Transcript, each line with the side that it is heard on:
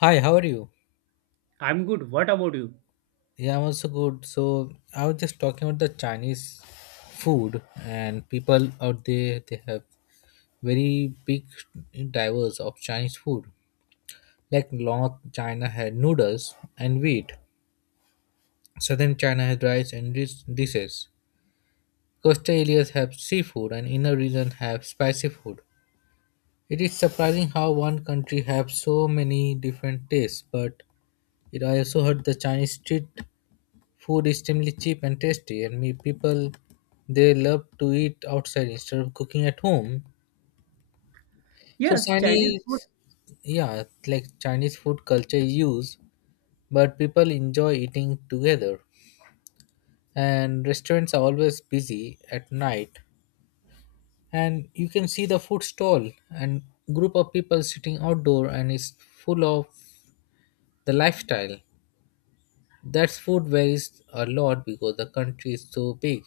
left: Hi, how are you?
right: I'm good. What about you?
left: Yeah, I'm also good. So I was just talking about the Chinese food and people out there they have very big diverse of Chinese food. Like North China had noodles and wheat. Southern China has rice and dishes. Coastal areas have seafood and inner region have spicy food. It is surprising how one country have so many different tastes, but it I also heard the Chinese street food is extremely cheap and tasty, and me people they love to eat outside instead of cooking at home. So
right: Yes, Chinese food.
left: Chinese, yeah, like Chinese food culture is used, but people enjoy eating together. And restaurants are always busy at night, and you can see the food stall and group of people sitting outdoor, and it's full of the lifestyle. That's food varies a lot because the country is so big.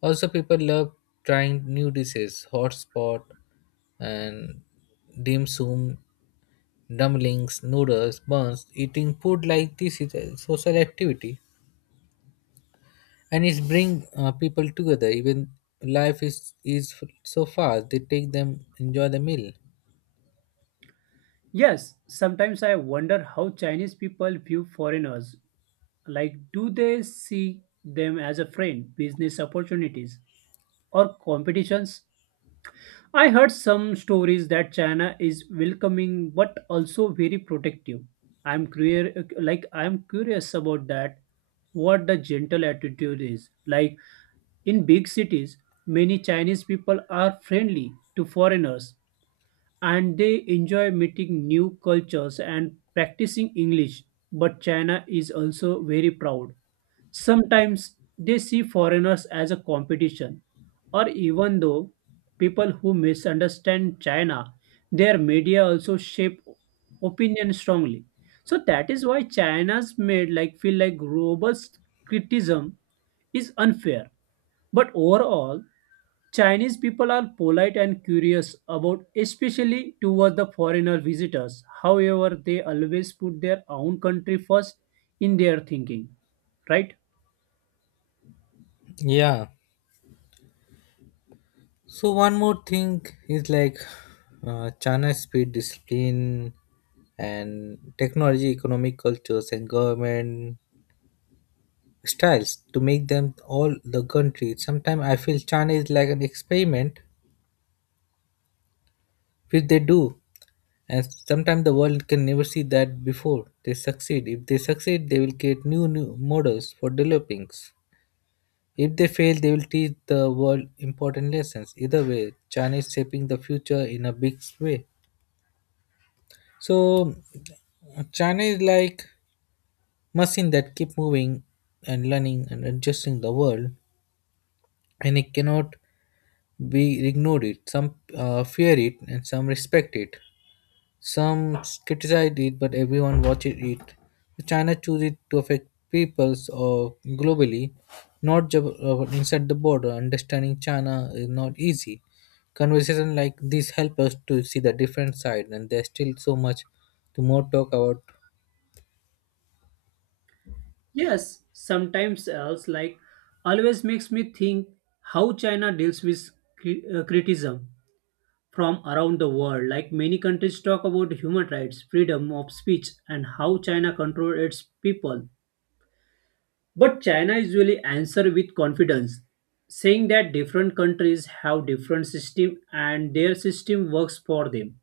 left: Also, people love trying new dishes, hot and dim sum, dumplings, noodles, buns. Eating food like this is a social activity, and it brings people together. Even life is so fast; they take them enjoy the meal.
right: Yes, sometimes I wonder how Chinese people view foreigners. Like, do they see them as a friend, business opportunities, or competitions? I heard some stories that China is welcoming but also very protective. I'm curious about that. What the gentle attitude is like in big cities, many Chinese people are friendly to foreigners and they enjoy meeting new cultures and practicing English. But China is also very proud. Sometimes they see foreigners as a competition, or even though people who misunderstand China, their media also shape opinion strongly. So that is why China's made like feel like robust criticism is unfair. But overall, Chinese people are polite and curious about, especially toward the foreigner visitors. However, they always put their own country first in their thinking, right?
left: Yeah. So one more thing is like China speed discipline and technology, economic cultures, and government styles to make them all the country. Sometimes I feel China is like an experiment which they do, and sometimes the world can never see that before they succeed. If they succeed, they will create new models for developing. If they fail, they will teach the world important lessons. Either way, China is shaping the future in a big way. So China is like machine that keep moving and learning and adjusting the world, and it cannot we ignored it. Some fear it, and some respect it. Some criticize it, but everyone watches it. China chooses it to affect peoples or globally, not just inside the border. Understanding China is not easy. Conversation like this help us to see the different side, and there's still so much to more talk about.
right: Yes, sometimes else like always makes me think how China deals with criticism from around the world. Like many countries talk about human rights, freedom of speech, and how China controls its people. But China usually answer with confidence, saying that different countries have different system and their system works for them.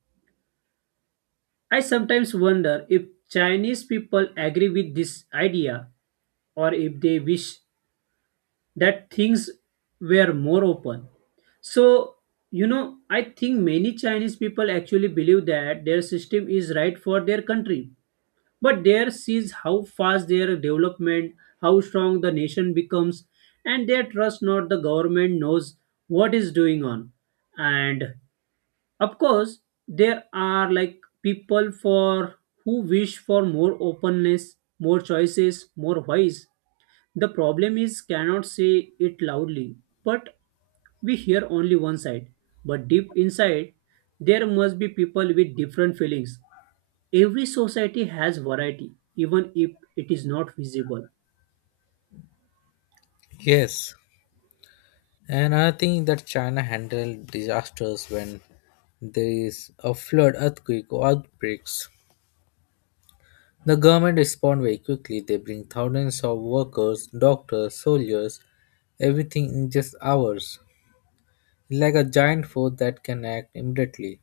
right: I sometimes wonder if Chinese people agree with this idea or if they wish that things were more open. So, I think many Chinese people actually believe that their system is right for their country but there sees how fast their development, how strong the nation becomes, and they trust not the government knows what is doing on. And of course, there are like people for who wish for more openness, more choices, more voice. The problem is cannot say it loudly, but we hear only one side. But deep inside, there must be people with different feelings every society has variety even if it is not visible.
left: Yes, and another thing that China handled disasters when there is a flood, earthquake, or outbreaks. The government respond very quickly. They bring thousands of workers, doctors, soldiers, everything in just hours. Like a giant force that can act immediately.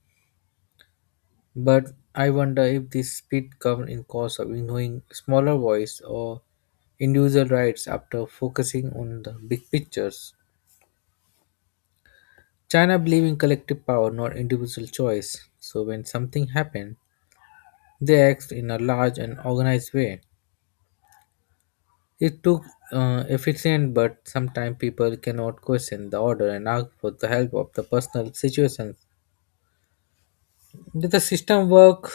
left: But I wonder if this speed comes in cause of ignoring smaller voice or individual rights after focusing on the big pictures. China believe in collective power, not individual choice. So when something happens, they act in a large and organized way. It took efficient, but sometimes people cannot question the order and ask for the help of the personal situations. Did the system work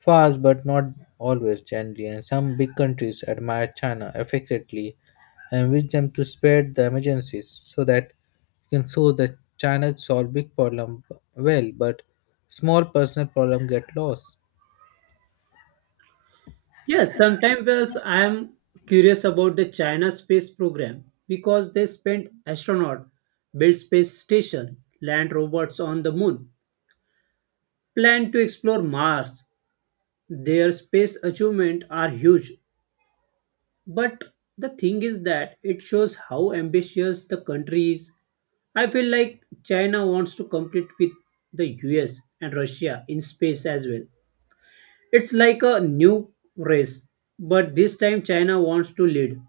left: fast, but not always gently? And some big countries admire China affectionately and wish them to spread the emergencies so that you can show that China solve big problem well, but small personal problem get lost.
right: Yes, sometimes else I am curious about the China space program because they spent astronaut build space station land robots on the moon plan to explore Mars. Their space achievement are huge, but the thing is that it shows how ambitious the country is. I feel like China wants to compete with the US and Russia in space as well. It's like a new race, but this time China wants to lead.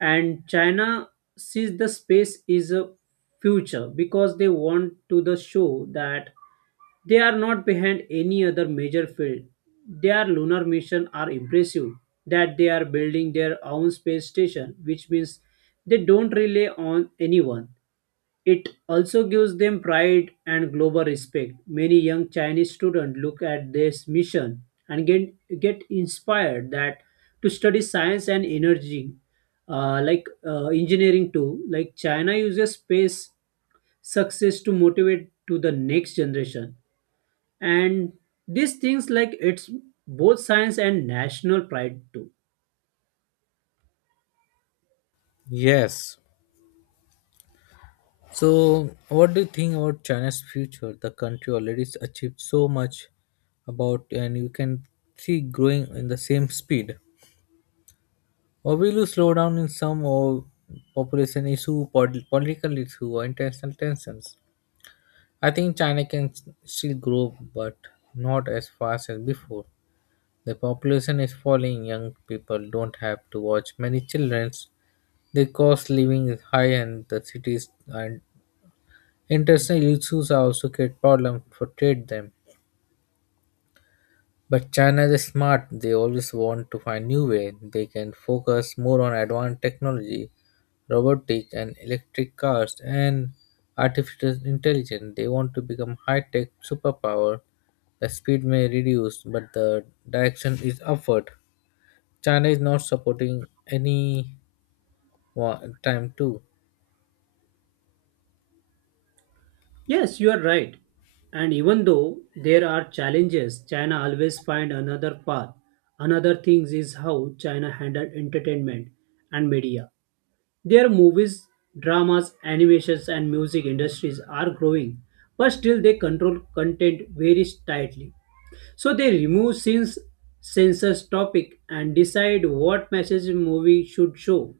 right: And China sees the space is a future because they want to the show that they are not behind any other major field. Their lunar mission are impressive that they are building their own space station, which means they don't rely on anyone. It also gives them pride and global respect. Many young Chinese students look at this mission and get inspired that to study science and energy, like engineering too. Like China uses space success to motivate to the next generation, and these things like it's both science and national pride too.
left: Yes, so what do you think about China's future? The country already has achieved so much about, and you can see growing in the same speed. Or will you slow down in some or population issue, political issue, or international tensions? I think China can still grow, but not as fast as before. The population is falling. Young people don't have to watch many children. The cost living is high, and the cities are international issues are also create problems for trade them. But China is smart. They always want to find new way. They can focus more on advanced technology, robotics and electric cars and artificial intelligence. They want to become high-tech superpower. The speed may reduce, but the direction is upward. China is not supporting any time too.
right: Yes, you are right. And even though there are challenges, China always find another path. Another thing is how China handled entertainment and media. Their movies, dramas, animations, and music industries are growing, but still they control content very tightly. So they remove scenes, censors topic, and decide what message a movie should show.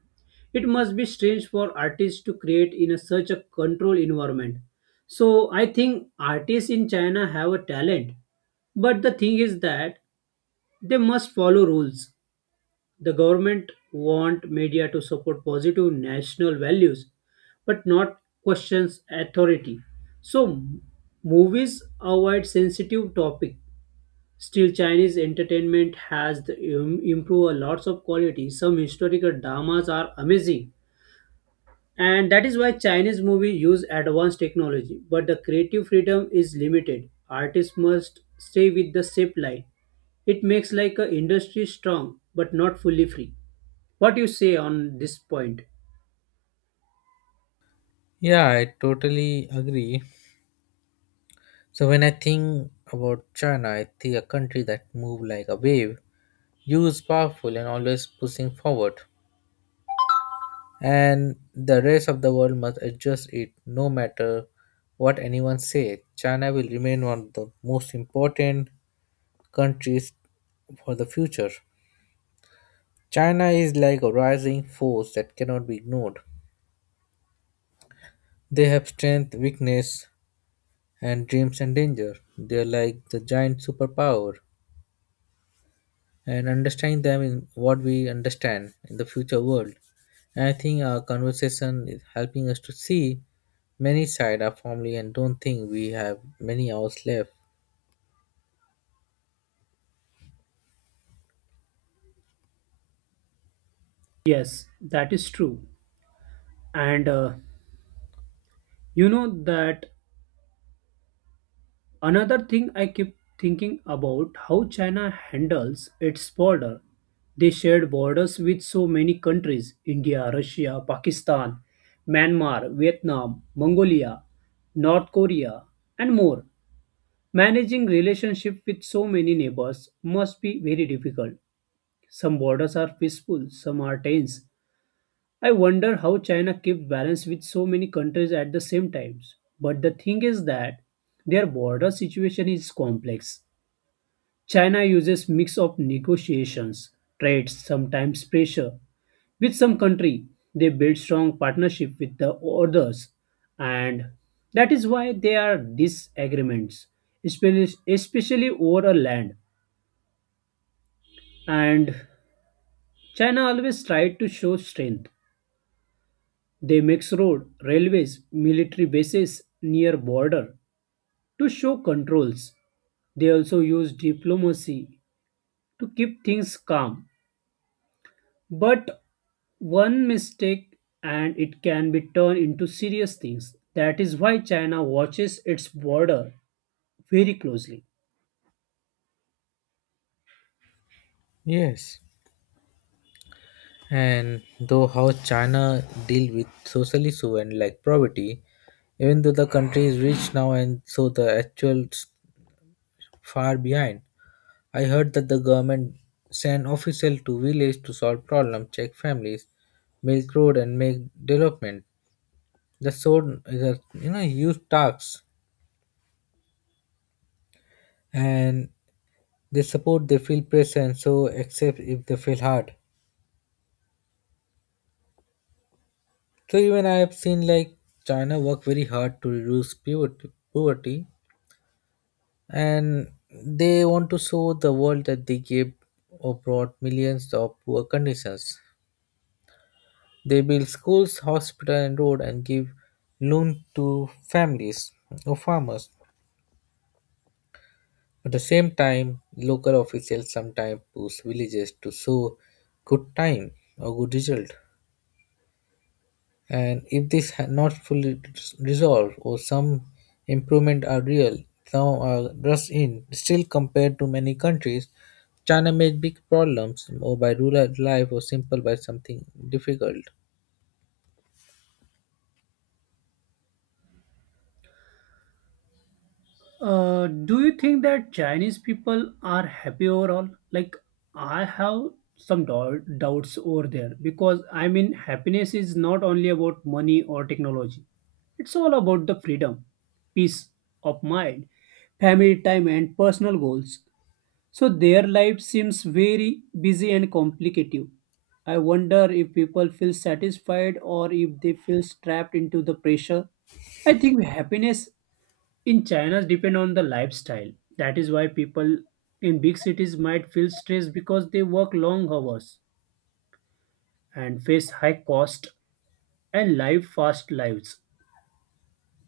right: It must be strange for artists to create in a such a controlled environment. So I think artists in China have a talent, but the thing is that they must follow rules the government want media to support positive national values but not questions authority. So movies avoid sensitive topic. Still, Chinese entertainment has the, improved a lots of quality. Some historical dramas are amazing, and that is why Chinese movie use advanced technology. But the creative freedom is limited. Artists must stay with the shape line. It makes like a industry strong but not fully free. What you say on this point?
left: Yeah, I totally agree. So when I think about China, I see a country that moves like a wave, huge, powerful, and always pushing forward. And the rest of the world must adjust it, no matter what anyone says. China will remain one of the most important countries for the future. China is like a rising force that cannot be ignored. They have strength, weakness, and dreams and danger. They are like the giant superpower and understand them in what we understand in the future world. And I think our conversation is helping us to see many side of family and don't think we have many hours left.
right: Yes, that is true. And you know that another thing I keep thinking about how China handles its border. They shared borders with so many countries India, Russia, Pakistan, Myanmar, Vietnam, Mongolia, North Korea, and more. Managing relationship with so many neighbors must be very difficult. Some borders are peaceful, some are tense, I wonder how China kept balance with so many countries at the same times. But the thing is that their border situation is complex. China uses mix of negotiations, trades, sometimes pressure. With some country, they build strong partnership with the others, and that is why there are disagreements, especially over a land. And China always tried to show strength. They makes road, railways, military bases near border to show controls. They also use diplomacy to keep things calm. But one mistake and it can be turned into serious things. That is why China watches its border very closely.
left: Yes. And though how China deal with social issue and like poverty, even though the country is rich now and so the actual far behind. I heard that the government send official to village to solve problem, check families, milk road and make development. The sword is a you know huge tasks, and they support they feel present so except if they feel hard. So even I have seen like China work very hard to reduce poverty and they want to show the world that they gave or brought millions of poor conditions. They build schools, hospital and road and give loan to families or farmers. At the same time, local officials sometimes push villages to show good time or good result. And if this had not fully resolved or some improvement are real, some are just in, still compared to many countries, China made big problems or by rural life or simple by something difficult.
right: Do you think that Chinese people are happy overall? Like, I have some doubts over there because I mean, happiness is not only about money or technology, it's all about the freedom, peace of mind, family time, and personal goals. So, their life seems very busy and complicated. I wonder if people feel satisfied or if they feel trapped into the pressure. I think happiness in China, depend on the lifestyle. That is why people in big cities might feel stressed because they work long hours and face high cost and live fast lives.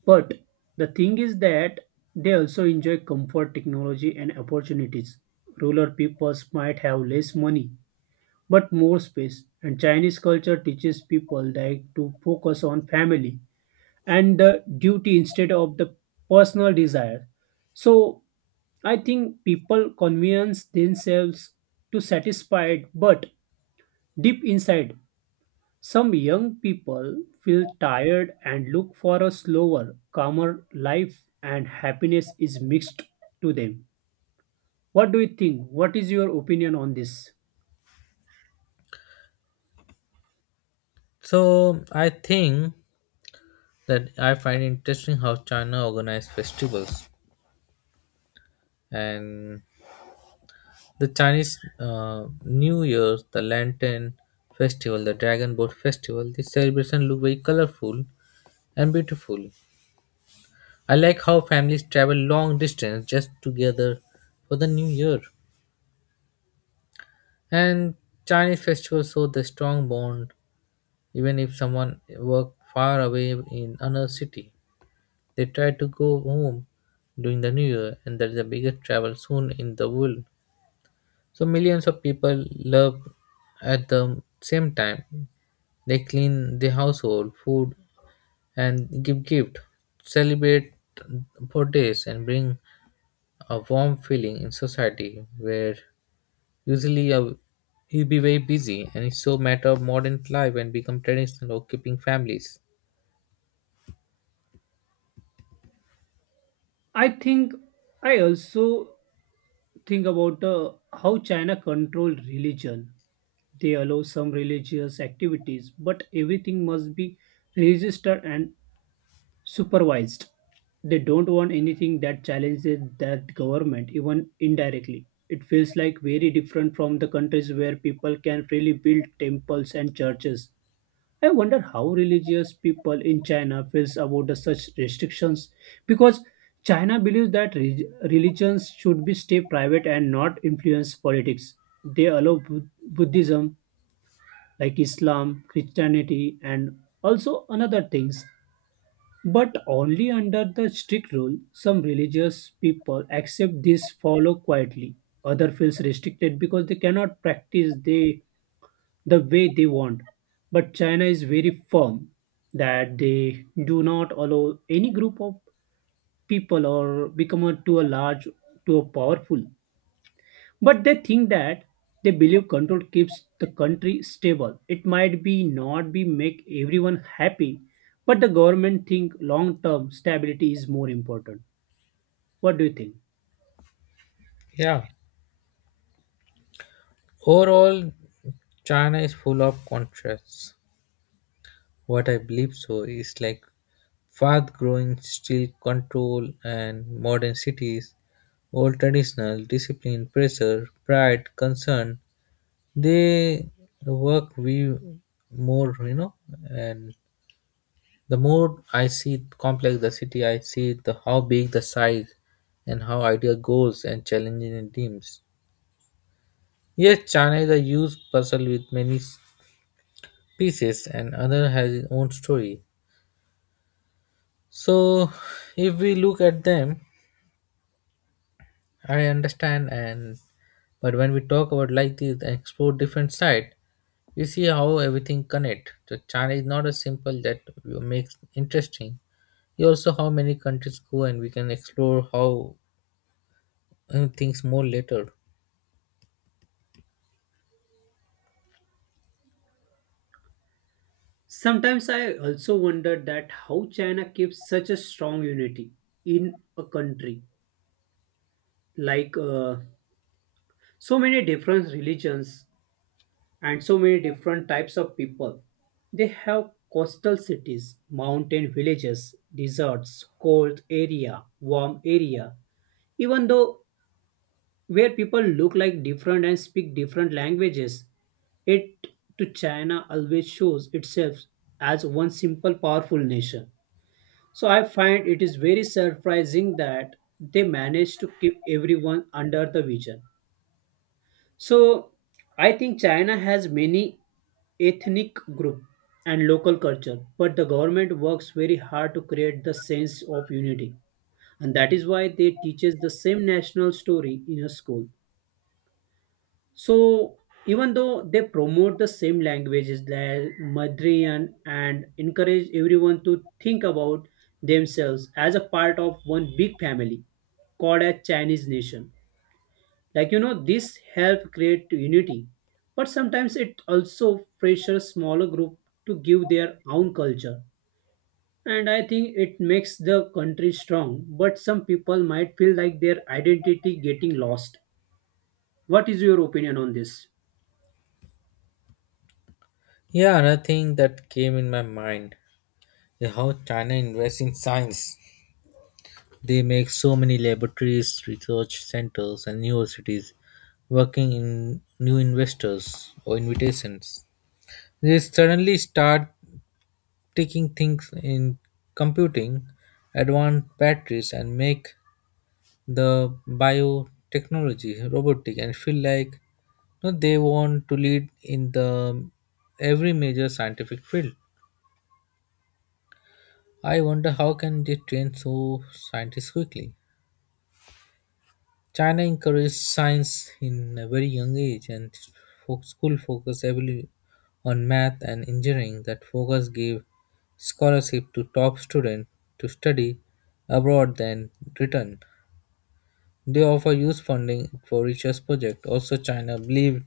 right: But the thing is that they also enjoy comfort, technology, and opportunities. Rural peoples might have less money but more space, and Chinese culture teaches people like to focus on family and the duty instead of the personal desire. So I think people convince themselves to satisfied, but deep inside, some young people feel tired and look for a slower, calmer life, and happiness is mixed to them. What do you think? What is your opinion on this?
left: So I think that I find interesting how China organized festivals and the Chinese New Year, the Lantern Festival, the Dragon Boat Festival, these celebrations look very colorful and beautiful. I like how families travel long distance just together for the New Year. And Chinese festivals show the strong bond, even if someone work far away in another city. They try to go home during the New Year, and that is the biggest travel soon in the world. So millions of people love at the same time they clean the household, food, and give gift, celebrate birthdays, and bring a warm feeling in society where usually you'll be very busy and it's so matter of modern life and become traditional or keeping families.
right: I think I also think about how China control religion. They allow some religious activities, but everything must be registered and supervised. They don't want anything that challenges that government, even indirectly. It feels like very different from the countries where people can freely build temples and churches. I wonder how religious people in China feels about the such restrictions because China believes that religions should be stay private and not influence politics. They allow Buddhism like Islam, Christianity and also another things but only under the strict rule, some religious people accept this follow quietly. Other feels restricted because they cannot practice they, the way they want. But China is very firm that they do not allow any group of people or become a, too a large, too powerful. But they think that they believe control keeps the country stable. It might be not be make everyone happy, but the government think long term stability is more important. What do you think?
left: Yeah. Overall, China is full of contrasts. What I believe so is like fast growing still control and modern cities, old traditional discipline, pressure, pride, concern, they work we more you know and the more I see complex the city I see the how big the size and how ideal goals and challenging in teams. Yes, China is a huge puzzle with many pieces and other has its own story. So if we look at them I understand and but when we talk about like this and explore different side, we see how everything connect. So China is not as simple that you makes interesting. Yeah, also how many countries go and we can explore how things more later.
right: Sometimes I also wonder that how China keeps such a strong unity in a country like so many different religions and so many different types of people. They have coastal cities, mountain villages, deserts, cold area, warm area. Even though where people look like different and speak different languages, it to China always shows itself as one simple powerful nation. So I find it is very surprising that they managed to keep everyone under the vision. So I think China has many ethnic group and local culture, but the government works very hard to create the sense of unity. And that is why they teaches the same national story in a school. So even though they promote the same languages like Madrian and encourage everyone to think about themselves as a part of one big family called a Chinese nation like this help create unity but sometimes it also pressures smaller group to give their own culture. And I think it makes the country strong but some people might feel like their identity getting lost. What is your opinion on this?
left: Yeah, another thing that came in my mind is how China invests in science. They make so many laboratories research centers and universities working in new investors or invitations. They suddenly start taking things in computing advanced batteries and make the biotechnology robotic and feel like no, they want to lead in the every major scientific field. I wonder how can they train so scientists quickly. China encourages science in a very young age, and school focus heavily on math and engineering. That focus gave scholarship to top students to study abroad then return. They offer youth funding for research project. Also, China believed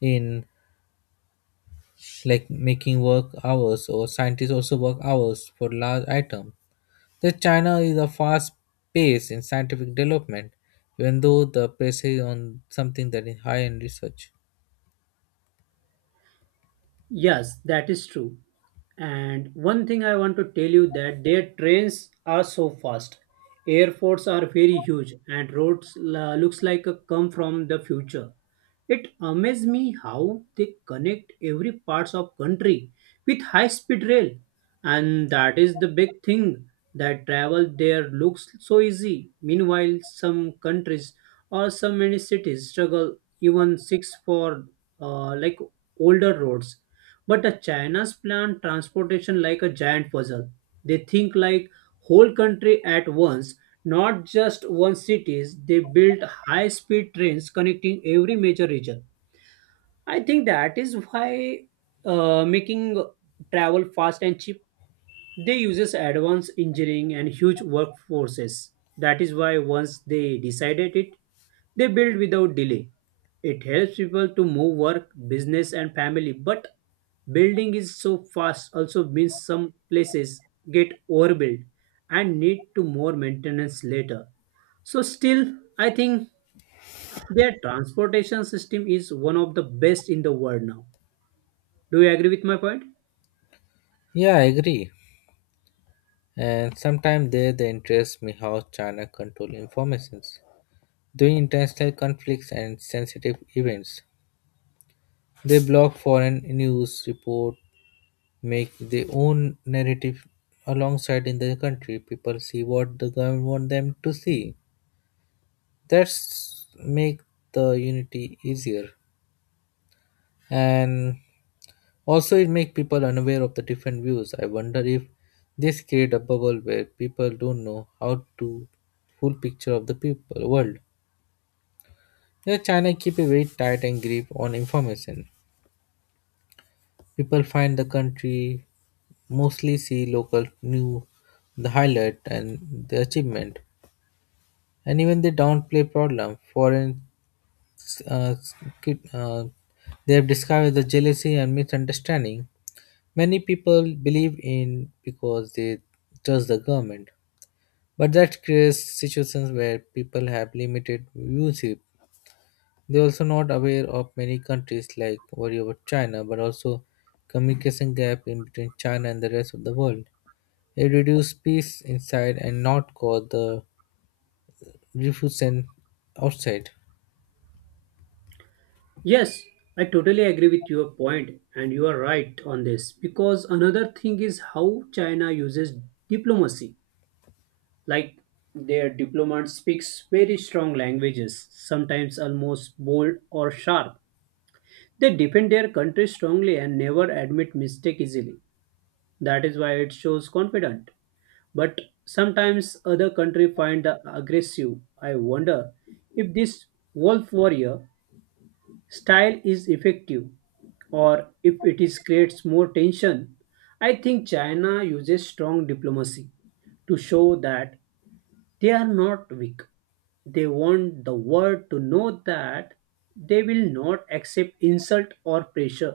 left: in like making work hours or scientists also work hours for large items. The China is a fast pace in scientific development, even though the pressure is on something that is high in research.
right: Yes, that is true. And one thing I want to tell you that their trains are so fast. Airports are very huge and roads looks like a come from the future. It amazes me how they connect every parts of country with high speed rail. And that is the big thing that travel there looks so easy. Meanwhile, some countries or some many cities struggle even six for like older roads but the China's plan transportation like a giant puzzle. They think like whole country at once, not just one cities. They build high-speed trains connecting every major region. I think that is why making travel fast and cheap. They uses advanced engineering and huge workforces. That is why once they decided it, they build without delay. It helps people to move work, business and family, but building is so fast also means some places get overbuilt and need to more maintenance later. So still I think their transportation system is one of the best in the world now. Do you agree with my point?
left: Yeah, I agree. And sometimes there the interest me how China control informations during international conflicts and sensitive events. They block foreign news report, make their own narrative alongside in their country. People see what the government want them to see. That's make the unity easier, and also it make people unaware of the different views. I wonder if this create a bubble where people don't know how to full picture of the people world. Yeah, China keep a very tight and grip on information. People find the country mostly see local new the highlight and the achievement and even they downplay problem foreign uh, could- uh, they have discovered the jealousy and misunderstanding. Many people believe in because they trust the government, but that creates situations where people have limited viewership. They are also not aware of many countries like worry about China but also communication gap in between China and the rest of the world. It reduces peace inside and not cause the refusion outside.
right: Yes, I totally agree with your point, and you are right on this. Because another thing is how China uses diplomacy. Like their diplomat speaks very strong languages, sometimes almost bold or sharp. They defend their country strongly and never admit mistake easily. That is why it shows confident. But sometimes other country find the aggressive. I wonder if this wolf warrior style is effective or if it is creates more tension. I think China uses strong diplomacy to show that they are not weak. They want the world to know that they will not accept insult or pressure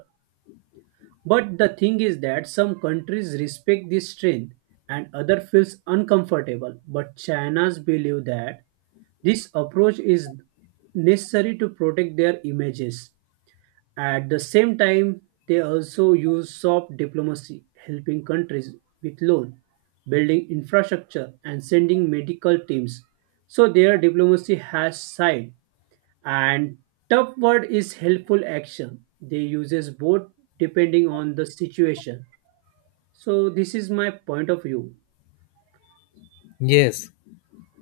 right: but the thing is that some countries respect this strength and other feels uncomfortable but China's believe that this approach is necessary to protect their images. At the same time, they also use soft diplomacy, helping countries with loan, building infrastructure, and sending medical teams. So their diplomacy has side. And tough word is helpful action. They uses both depending on the situation. So this is my point of view.
left: Yes,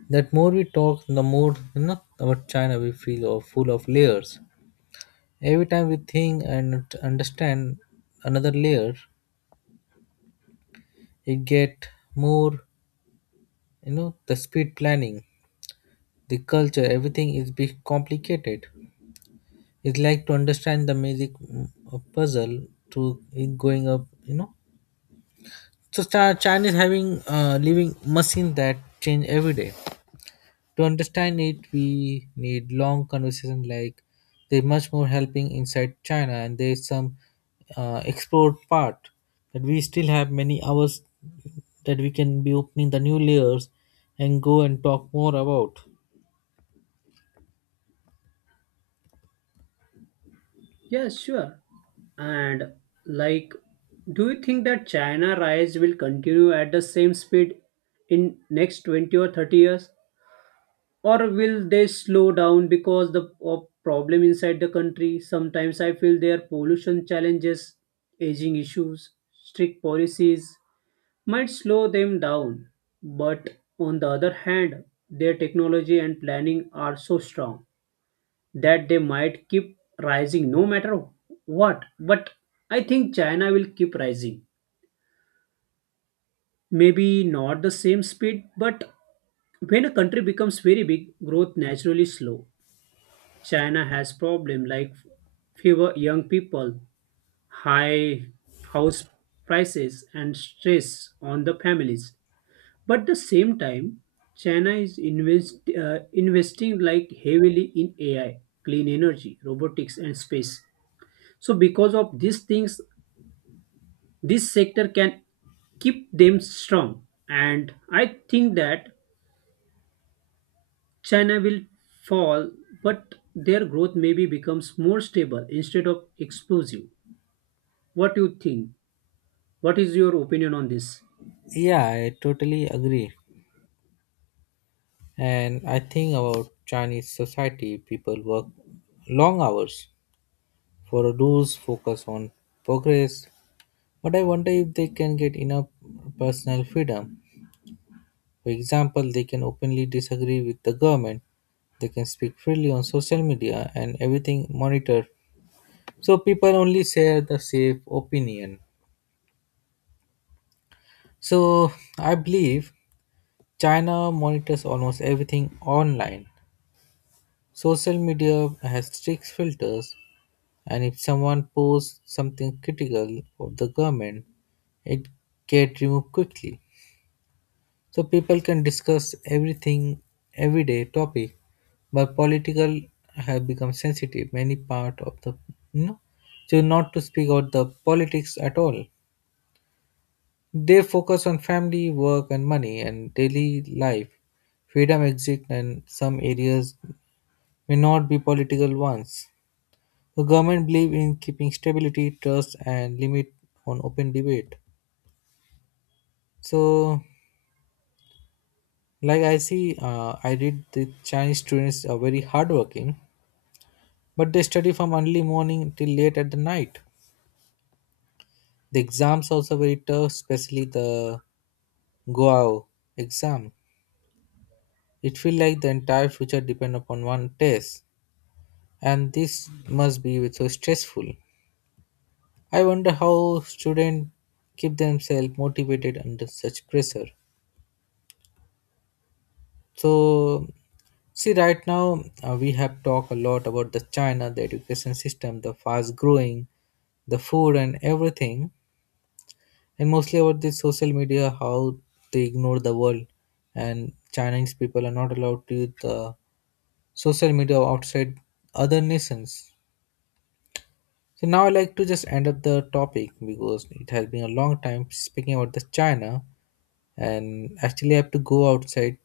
left: that more we talk, the more you know about China we feel are full of layers. Every time we think and understand another layer, it get more you know the speed planning, the culture, everything is be complicated. It's like to understand the magic of puzzle to it going up, you know. So China is having living machine that change every day. To understand it we need long conversation like there's much more helping inside China and there's some explored part that we still have many hours that we can be opening the new layers and go and talk more about.
right: Yes, sure. And like, do you think that China rise will continue at the same speed in next 20 or 30 years? Or will they slow down because the of problem inside the country? Sometimes I feel their pollution challenges aging issues strict policies might slow them down but on the other hand their technology and planning are so strong that they might keep rising no matter what. But I think China will keep rising maybe not the same speed but when a country becomes very big growth naturally slow. China has problem like fewer young people, high house prices and stress on the families. But the same time, China is investing like heavily in AI, clean energy, robotics and space. So because of these things, this sector can keep them strong. And I think that China will fall, but their growth maybe becomes more stable instead of explosive. What do you think? What is your opinion on this?
left: Yeah, I totally agree. And I think about Chinese society people work long hours for rules focus on progress but I wonder if they can get enough personal freedom. For example, they can openly disagree with the government, they can speak freely on social media and everything monitored. So people only share the safe opinion. So I believe China monitors almost everything online. Social media has strict filters, and if someone posts something critical of the government, it get removed quickly. So people can discuss everything, everyday topic, but political have become sensitive. Many part of the you know, so not to speak about the politics at all. They focus on family, work, and money and daily life. Freedom exists, and some areas may not be political ones. The government believe in keeping stability, trust, and limit on open debate. So, like I see, I read the Chinese students are very hardworking but they study from early morning till late at the night. The exams also very tough, especially the Goao exam. It feel like the entire future depend upon one test, and this must be so stressful. I wonder how students keep themselves motivated under such pressure. So see, right now we have talked a lot about the China, the education system, the fast growing, the food, and everything. And mostly about this social media how they ignore the world and Chinese people are not allowed to use the social media outside other nations. So now I like to just end up the topic because it has been a long time speaking about the China, and actually I have to go outside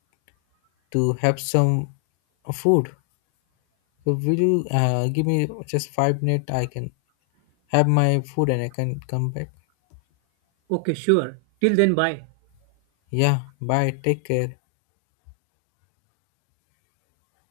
left: to have some food. So will you give me just 5 minutes I can have my food and I can come back.
right: Okay, sure. Till then, bye.
left: Yeah, bye. Take care.